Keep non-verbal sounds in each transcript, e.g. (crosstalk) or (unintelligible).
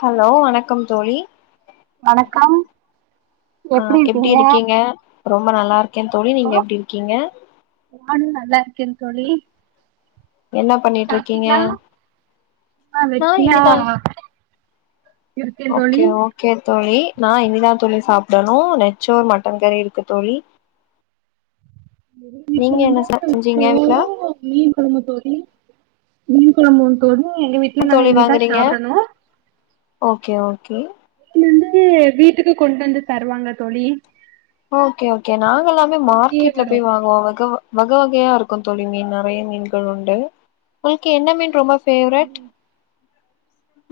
hello வணக்கம் தோழி வணக்கம் அ எப்டி இருக்கீங்க ரொம்ப நல்லாருக் கே தோழி இப்போ நீங்க எப்டி இருக்கீங்க கேன் தோழி என்ன பண்ணிட்டுருக்கீங்க சாப்ட்டீங்களா ஆ இனிதா இருக்கே தோழி ஓகே ஓகே தோழி நா இனிதா தோழி சாப்டணும் நெச்சோர் மட்டன் கறி இருக்கு தோழி வீட்ல நீங்க என்ன ச வந்து செஞ்சீங்க வீட்ல சோறும் மீன்கொழம்பு தோழி மீன் கொழம்பூ தோழி எங்க வீட்ல நாங்க தோழி இனிதா வாங்குறீங்க சாப்டணும் ஓகே ஓகே வந்து வீட்டுக்கு கொண்டந்து தருவாங்க தோழி ஓகே ஓகே நாங்க எல்லாமே இங்கயே மார்க்கெட்ல வரு போய் வாங்குவோ வகோ வக வகையாருக்கு தோழி மீன் நறைய மீன்கள் உண்டு உங்கள்க்கு என்ன மீன் ரொம்ப ஃபேவரெட்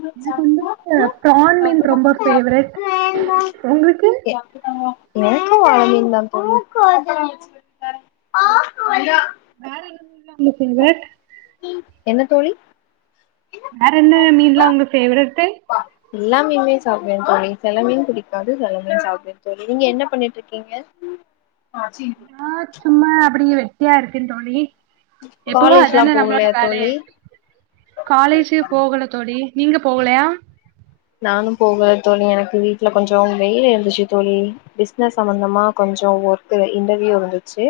ம் எனக்கு வந்து சாப்டுமா ம் ப்ரான் மீன் சாப்டுமா ரொம்ப கொஞ் சாப்டுமா ஃபேவரெட் ம் வேண்டா உங்களுக்கு ம் ஆ எ வேண்டா (unintelligible) (unintelligible) என்ன தோழி வேறன்ன மீன்லா உங்க ஃபேவரெட்டு எல்லாா மீன்மே சாப்டுவே தோழி செல மீன் புடிக்காது செல மீன் சாப்டுவேன் தோழி நீங்க என்ன பண்ணிட்ருக்கீங்க நா சும்மா அப்படி வெட்டியா இருக்கே தோழி எப்பவு காலேஜ்லா அதான நம்ளோட போகலையா வேலே தோழி காலேஜே போகல தோழி நீங்க போவ்லயா நானு போகல தோழி எனக்கு வீட்ல கொஞ்சொ மேல இருந்துச்சு தோழி பிஸ்னஸ் சம்பந்தமா கொஞ்ச கொஞ்சொ ஒர்க்கு இன்டர்வியூருந்துச்சு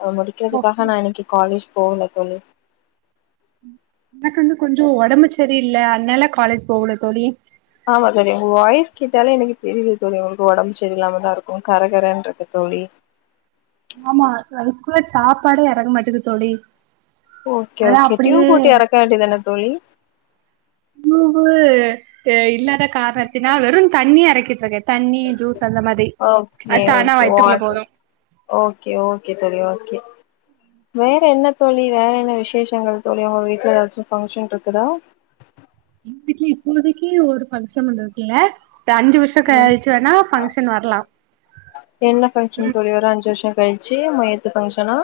அத முடிக்கிறதுக்காக அப்டி நா இன்னக்கி காலேஜ் போகல தோழி எனக்கு வந்து கொஞ்சொ ஒடம்பு செரியில்ல அதனால காலேஜ் போகல தோழி ஆமா தோழி உங்க வாய்ஸ் கேட்டாலே எனக்கு தெரிது தோழி ரொம்ப ஒடம்பு செரில்லாமதா இருக்கு கரகரன்றுக்கு தோ தோழி ஆமா அதுஅதுகுள்ள சாப்பாடே எறங்க மாட்டுது தோழி ஓகே அதா ஓகே டியூ அப்டியே போட்டு எறக்க வேண்டியதான தோழி டூபு அ இல்லாத காரணத்தினால் வெறும் தண்ணி அரைக்கெ தோழி தண்ணி ஜூஸ் அந்த மாதிரி ஓகே அது தானா ஓகே வயித்துக்குள்ள வாட்டர் போது ஓகே ஓகே தோழி ஓகே வேற என்ன தோழி வேற என்ன விசேஷங்கள் தோழி உங்க வீட்ல ஏதாச்சு ஃபங்க்ஷன் இருக்குதா எ வீட்டுல இப்போதைக்கு ஒரு ஃபங்க்ஷன் வந்ததுல்ல ந்த அஞ்சு வருஷொ ம் கழுச்சு வேனா ஃபங்க்ஷன் வரலா என்ன ஃபங்க்ஷன் தோழி ஒரு அஞ்சு வருஷோ கழிச்சு மயத்து பங்க்ஷனா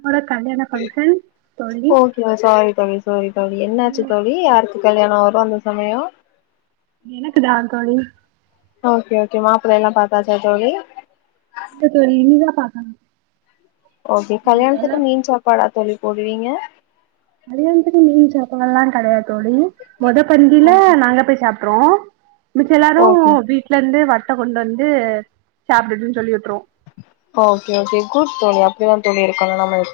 என்னோட கல்யாண ஃபங்க்ஷன் தோழி ஓகே சாரி தோழி சாரி தோழி என்னாச்சு தோழி யாருக்கு கல்யாண பந்த சமய எனக்கு தா தோழி ஓகே ஓகே மாப்பிள்ள எல்லா பாத்தாச்சா தோழி இல்ல தோழி இனிதா பாக்கணு ஓகே கல்யாணத்துக்கு மீன் சாப்பாடா தோழி போடுவீங்க கல்யாணத்துக்கு மீன் சாப்பால்லா கிடையாது தோழி மொத பந்தில நாங்க போய் சாப் ட்ருவோ மிச்ச எல்லாரு ஓகே வீட்டுல இருந்து வட்ட கொண்டு வந்து சாப்டுட்டுன்னு சொல்லி விட்ருவோ ஓகே ஓகே குட் தோழி அப்படிதா தோழி இருக்கணு நம்ம வீ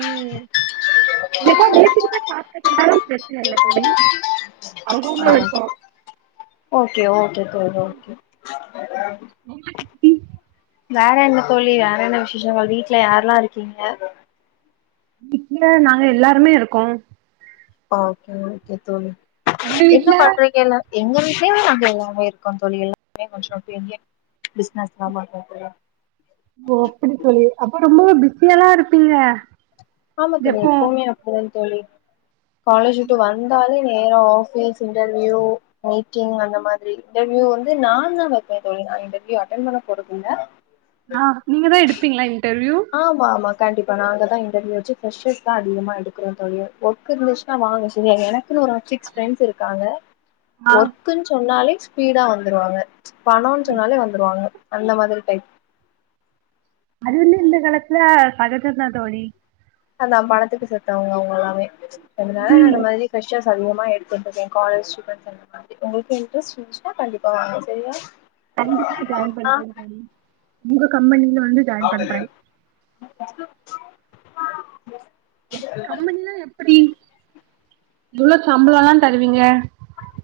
ம் இப்ப வீட்டுக்கு போய் சாப்ட்டுட் வந்தா வெச்சு நல்ல தோழி உங்க ஊர்ல ஆ இருக்கு ஓகே ஓகே தோழி வேற என்ன தோழி வேற என்ன விசேஷ உங்க வீட்டுல யார்லா இருக்கீங்க வீட்டுல நாங்க எல்லாருமே இருக்கோ ஓகே ஓகே தோழி உங்க என்ன வீட்ல பண்றீங்க எல்லா எங்க வீட்லயுமே நாங்க எல்லாமே இருக்கோ தோழி எல்லாமே கொஞ்சோ இப்பயே இங்கியே பிஸ்னஸ்லா பண்ரீங்களா ஓ அப்படி சொல்லி அப்ப ரொம்ப பிஸியால்லா இருப்பீங்க ஆமா தோழி எப்போ எப்பவுமே அப்டிதா தோழி காலேஜ் விட்டு வந்தாலே நேரா ஆஃபீஸ் இன்டர்வியூ மீட்டிங் அந்த மாதிரி இன்டர்வியூ வந்து நா தா வெப்பே தோழி நா இன்டர்வியூ அட்டன் பண்ண போறதில்ல அ நீங்க தா எடுப்பீங்களா இன்டர்வியூ ஆமா ஆமா கண்டிப்பாக நாங்க தா இன்டர்யூ வெச்சி ஃப்ரெஷஸ் தா அதிகமாக எடுக்குறோ‌ தோழி ஒர்க்கு இருந்துச்சின்னா வாங்க செரியா ஏன்னா ஒர்க்குல ஒரு (unintelligible) ஃப்ரெண்ட்ஸ் இருக்காங்க ஆ ஒர்குன் சொன்னாலே ஸ்பீடா வந்துருவாங்க பணோன் சொன்னாலே வந்துருவாங்க அந்த மாதிரி டைப் அது வந்து இந்த காலத்துல சகஜந்தா தோழி அதா பணத்துக்கு செத்தவங்க அவங்க எல்லாமே அதனால ம் அந்த மாதிரி ஃப்ரெஷ்ஷர்ஸ் அதிகமா எடுத்துன்ருக்கே காலேஜ் ஃப்ரெண்ட்ஸ் அந்த மாதிரி உங்களுக்கு இன்ட்ரெஸ்ட் இருஞ்சின்னா கண்டிப்பாங்க வாங்க செரியா கண்டிப்பா ஜாயின் பண்றே தோழி உங்க கம்பெனில வந்து ஜாயின் பண்றே எப்டி கம்பெனிலா எப்டி எவ்ளோ சம்பளல்லா தருவீங்க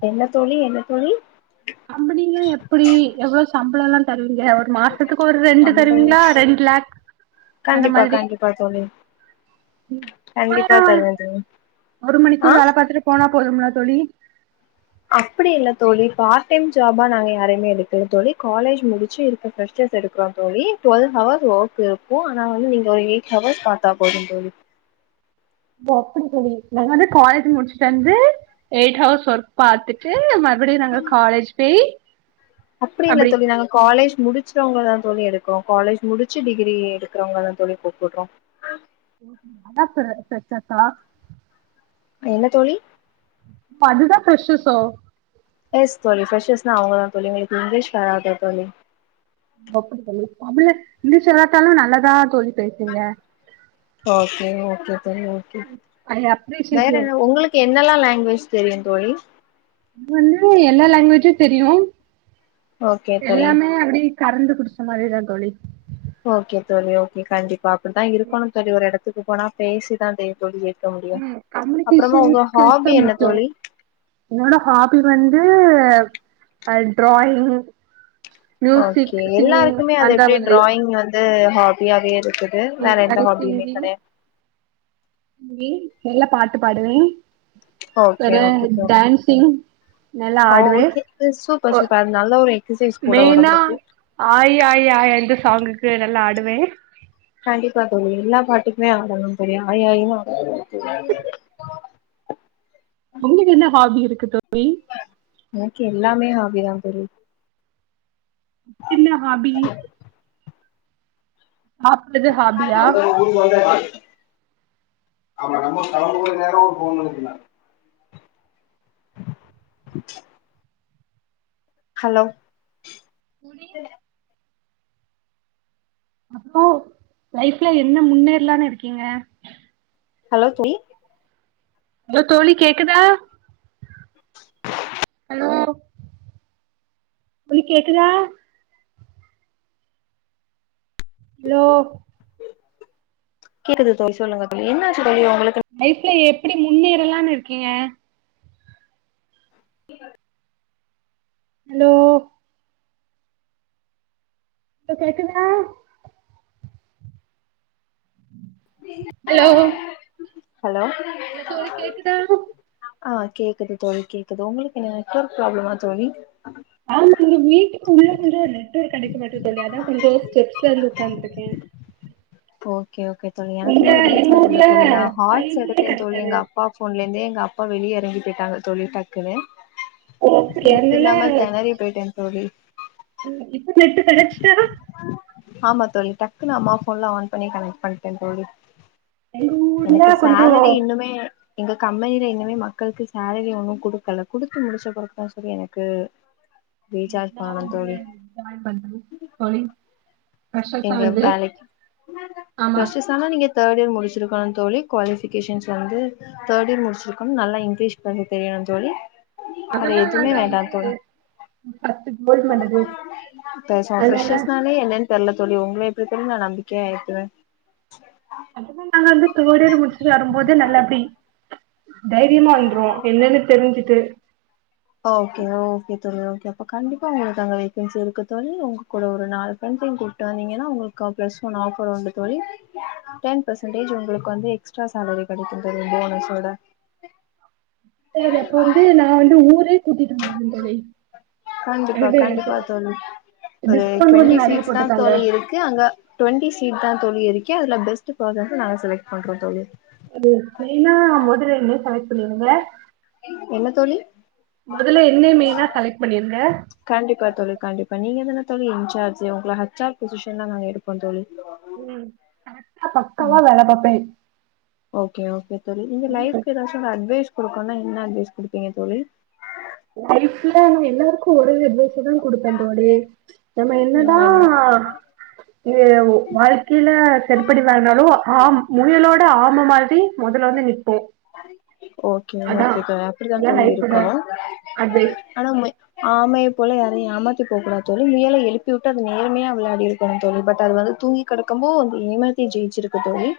என்ன தோழி என்ன தோழி கம்பெனில்லா எப்படி எவ்ளோ சம்பளோல்லா தர் ருவீங்க ஒரு மாசத்துக்கு ஒரு ரெண்டு கம்பெனி தருவீங்களா ரெண்டு லேக் அந்த கண்டிப்பா மாதிரி கண்டிப்பா தோழி கண்டிப்பா சுமைரா தருவே தோழி ஒரு ஆ மணிக்கு வேல பாத்துட்டு போனா போதும்லத் தோழி அப்படி இல்ல தோழி பார்ட் டைம் ஜாபா நாங்க யாரையுமே எடுக்கல தோழி காலேஜ் முடிச்சா இருக்க ஃப்ரெஷ்ஷர் ஸர்ஸ் எடுக்குறோ தோழி டுவல்வ் ஹவர்ஸ் ஒர்க் இருக்கு ஆனா வந்து நீங்க ஒரு எயிட் ஹவர்ஸ் பாத்தா போது தோழி ஒ அப்படி தோழி நா வந்து காலேஜ் முடிச்சிட்டு வந்து எய்ட் ஹவர்ஸ் ஒர்க் பாத்துட்டு மத் எப்படி நாங்க காலேஜ் பேய் அப்படி இல்ல அப்டி தோழி நாங்க காலேஜ் முடிச் சவங்கல்லா தோழி எடுக்குறோ காலேஜ் முடிச்சி டிகிரி எடுக்கறவங்கல்லா தோழி கூப்புட்றோ நான்ந்தா சொன்ன செர்செக்கா என்ன தோழி அதுதா ஃப்ரெஷ்ஷஸ்ஸோ எஸ் தோழி ஃப்ரெஷ்ஷனா அவங்க தா தோழி உங்களுக்கு இங்கிலீஷ் வராதோ தோழி (unintelligible) அப்பில்ல இங்லீஷ இல்லாத்தாலு நல்லதா தோழி பேசுவே ஓகே ஓகே தோழி ஓகே ஐ அப்ரிஷியேட் வேற யூ என்ன உங்களுக்கு என்னெல்லா லாங்குவேஜ் தெரியு தோழி இ வந்து எல்லா லேங்குவேஜு தெரியு ஓகே தோழி எல்லாமே அப்டி கறந்து குடிச்ச மாரிதா தோழி ஓகே தோழி ஓகே கண்டிப்பா அப்படித்தா இருக்கணும தோழி ஒரு எடத்துக்கு போனா பேசி தா தே தோழி இருக்முடியு ம் அப்புறமா கம்யூனிகேஷன் உங்க ஸ்கில்ஸ் தா ஹாபி என்ன முக்கியோ தோழி என்னோட ஹாபி வந்து அ டிராயிங் மியூசிக் ஓகே சிங்கிங் எல்லாருக்குமே அது அந்த எப்படி மாதிரி டிராயிங் வந்து ஹாபியாவே இருக்குது வேற எந்த ஹபிமே கெடையாத் மீன்ஸ் நல்ல் பாட்டு பாடுவே ஓகே ஓகே தோ டேன்சிங் ஓகோ தோ சூப்பர் சூப்பர் அது நல்ல ஒரு எக்சசைஸ் கூட ஒடம்புக்கு ஆய்யாய்யாய் இந்த சாங்குக்கு நல்லா ஆடுவே கண்டிப்பா தோழி எல்லா பாட்டுக்குமே ஆடணுந் தோழி ஆயி ஆயினு ஆடணுந் தோழி உங்ளுக்கு என்ன ஹாபி இருக்கு தோழி எனக்கு எல்லாமே ஹாபி தா தோழி சின்ன ஹாபி சாப்ட்றது ஹாபியா (unintelligible) (unintelligible) ஹலோ அப்புறோ லைஃப்ல என்ன முன்னேறலானு இருக்கீங்க ஹலோ தோழி ஹலோ தோழி கேக்குதா ஹலோ தோழி கேக்குதா ஹலோ கேக்குது தோழி சொல்லுங்க தோழி என்ன சொ லைஃப்ல எப்பிடி முன்னேறலான் இருக்கீங்க ஹலோ ப்ப கேக்குதா ஹலோ ஹலோ ஹலோ தோழி கேக்குதா ஆ கேக்குது தோழி கேக்குது உங்குளுக்கு நெட்வொர்க் ப்ராப்ளமா தோழி ஆ தோழி வீட்டுக்கு உள்ள (unintelligible) நெட்வொர்க் கெடக்கமாட்டுது தோழி அதா கொஞ்சோ ஸ்டெப்ஸ்ல வந்து உக்காந்திருக்கே போ ஓகே ஓகே தோழி எங்க எனக்குமே எங்க ரீசார்ஜ் இல்ல ஊர்ல தோழி நா ஃபைவ் ஹாட்ஸ் ஜியே எடுத்தே தோழி கெடைக்காது எங்க அப்பா போன்லந்து எங்க அ அப்பா வெளிய எறங்கி போயிட்டாங்க தோழி டக்குனு ஓகே நெட்டு இல்லாம தெணறி போயிட்டே தோழி ம் இப்ப நெட்டு கெடெச்சிச்சா ஆமா தோழி டக்குனு அம்மா ஃபோன்ல ஆன் பண்ணி கனெக் பண்ட்டே தோழி எங்க எனக்கு ஊர்ல சேலரி கொஞ்சோ இன்னுமே எங்க கம்பெனில இன்னுமே மக்கள்க்கு சேலரி ஒண்ணு குடுக்கல குடுத்து முடிச்ச பிறகுதா செரி எனக்கு ரீசார்ஜ் நா பண்ணணு வந்து தோழி ஜாயின் பண்றே தோழி ஃப்ரெஷர்ஸா எங்க வந்து வேலைக்க ஆமா ஃப்ரெஷ்ஷெஸ் ஆன நீங்க தேடியர் முடி த்துருக்கணு தோழி குவாலிஃபிகேஷன்ல வந்து தேடு இயர் முடிச்சிருக்கணு நல்லா இங்கிலீஷ் பேச தெரியணு தோழி வேற அதெல்லா எதுவுமே நாங்க வேண்டா வந்து தோழி (unintelligible) த ச அதனால ஃப்ரெஷ்ஷஸ்னாலே என்னன் தெர்ல தோழி உங்கள எப்டி தோழி நா நம்பிக்கையா ஏத்துவே அததா நாங்க வந்து தேடு இயர் முடிச்சுட்டு வரும்போதே நல்லா இப்டி தைரியமா வந்துருவோ என்னன்னு தெரிஞ்சுட்டு ஓகே ஓகே தோழி ஓகே அப்ப கண்டிப்பா உங்குளுக்கு அங்க வேக்கன்சி இருக்கு தோழி உங்க கூட ஒரு நாலு ஃப்ரண் ஸயு கூட்டு வந்தீங்கனா உங்குளுக்கு கா பிளஸ் ஒன் ஆஃபர் உண்டு தோழி டென் பசன்டேஜ் உங்குளுக்கு வந்து எக்ஸ் ட்ரா சேலரி கெடைக்குந் தோழி போனஸோட சேரி அப்ப வந்து நா வந்து ஊரே கூட்டிட்டு வந்தறேந் தோழி கண்டிப்பா இது கண்டிப்பா தோழி ஒரு டிஸ்கவுண்ட் வந்து டுவெண்ட்டி நெறைய சீட்ஸ் தா போட்டுருக்காங்க தோழி இருக்கு அங்க டுவெண்ட்டி சீட் தா தோழி இருக்கு அதுல பெஸ்ட் பர்சன்சஸ நாங்க செலக்ட் பண்றோ தோழி அது மெய்னா மொதல்ல என்னய செலெக்ட் பண்ணிருங்க என்ன தோழி மொதல்ல என்னை மெய்னா செலெக்ட் பண்ணிருங்க கண்டிப்பா தோழி கண்டிப்பா நீங்க தான தோழி இன்சார்ஜ் உங்க ஹெச் ஆர் பொசிஷன்ல நாங்க எடுப்போ தோழி ம் கரெக்ட்டா பக்கவா வேல பாப்பே ஓகே ஓகே தோழி நீங்க லைஃப்க்கு எதாச்சு அட்வைஸ் குடுக்கோனா என்ன அட்வைஸ் குட்ப்பீங்க தோழி லைஃப்ல நா எல்லார்க்கு ஒரே ஒரு அட்வைச தா குடுப்ப தோழி நம்ம என்னதா இது வாழ்க்கைல செருப்படி வாங்குனாலு ஆம் முயலோட ஆம மாதிரி மொதல்ல வந்து நிப்போ ஓகே அதா ஓகே தோழி அப்புடித்தா அதா தோழி லைஃபோட இருக்கனு அட்வைஸ் ஆனா மை ஆம இப்போ போல யாரையு ஏமாத்தி போ கூடாது தோழி முயல எழுப்பிவுட்டு அது நேர்மையா விளாடிருக்கனு தோழ பட் அது வந்து தூங்கி கடக்க போ வந்து ஏமாத்தி ஜெய்ச்சிருக்க தோழி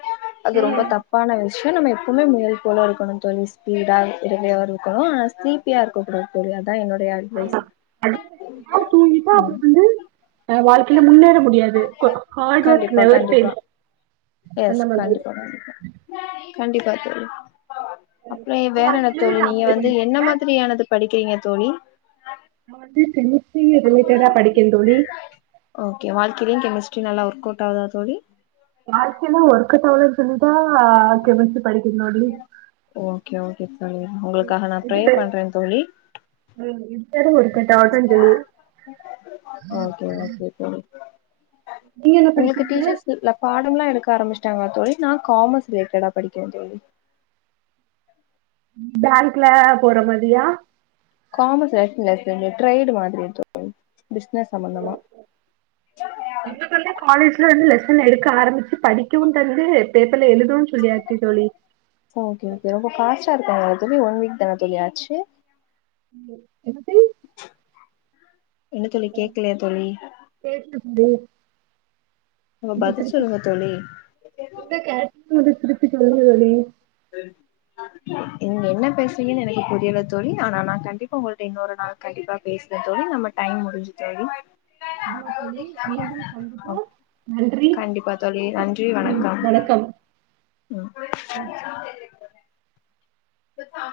அது ரொம்ப தப்பான விஷ்யோ நம்ம எப்போமே முயல் போல இருக்கணு தோழி ஸ்பீடா (unintelligible) இருக்கணு ஆனா சீப்பியா இருக்க கூடாது தோழி அதா என்னுடைய அட்வைஸ் நிப்பா அப்ப ம் பேரு அ வாழ்க்கைல முன்னேற முடியாது கோ ஹார்ட் ஒர்க் கண்டிப்பா நெவர் கண்டிப்பா பேல்ஸ் எஸ் கண்டிப்பா கண்டிப்பா கண்டிப்பா தோழி அப்றோ உங்க வேற என்ன வாழ்க்கையில தோழி இத நீங்க அப்ளை வந்து பண்ணிக்கோங்க என்ன மாத்ரியானது படிக்கிறீங்க தோழி நா வந்து டென்னி ஓகே வாழ்க்கேலேயு கெமஸ்ட்ரி நல்லா ஒர்க் அவுட் ஆவுதா தோழி வாழ்க்கைல ஒர்க்கவ்ட் ஆவல சொல்லி தா கெமஸ்டி படிக்க தோழி ஓகே ஒகே தோழி உங்ளுக்காக நா இது ப்ரே பண்றே தோழி ம் இருந்தாலு ஒர்க்கோட் அவுதா தோழி உங்ளுக்கு டீச்சர்ஸ் இர்ல பாட் டம்லா எடுக்க ஆரமிச்டாங்களா தோழி நா காமர்ஸ் ரிலேட்டடா படிக்க தோழி பேங்க்ல போற மாதியா காமர்ஸ் (unintelligible) இந்த ட்ரேட் மாதிரி தோழி ஒ எங்க சொல்லுற காலேஜ்ல வந்து லெஸ் சன் எடுக்க ஆரம்பிச்சு படிக்கவு தந்து பேப்பர்ல எழு ஆ ஓகே ஓகே ரொம்ப ஃபாஸ்ட்டா இருக்காங் தோழி ஒன் வீக் தான தோழி ஆச்சு எனிதிங் என்ன தோழி கேகலயா தோழி ம் நீங்க பதிச்சொல்லுங்க தோழி சொன்னத திருப்பி சொல்லுங்க தோழி நீங்க என்ன பேசுறீங்கன்னு எனனைக்கு புரியல தோழி ஆனா நா கண்டிப்பா உங்கள்கிட்ட இன்னொரு நாள் கண்டிப்பா பேச தோ தோழி நம்ம டைம் முடிஞ்சு தோழி ஆமா தோழி மீண்டும் சந்திப்போம் நன் கண்டிப்பா தோழி நன்றி வணக்கம் உம் தத்தா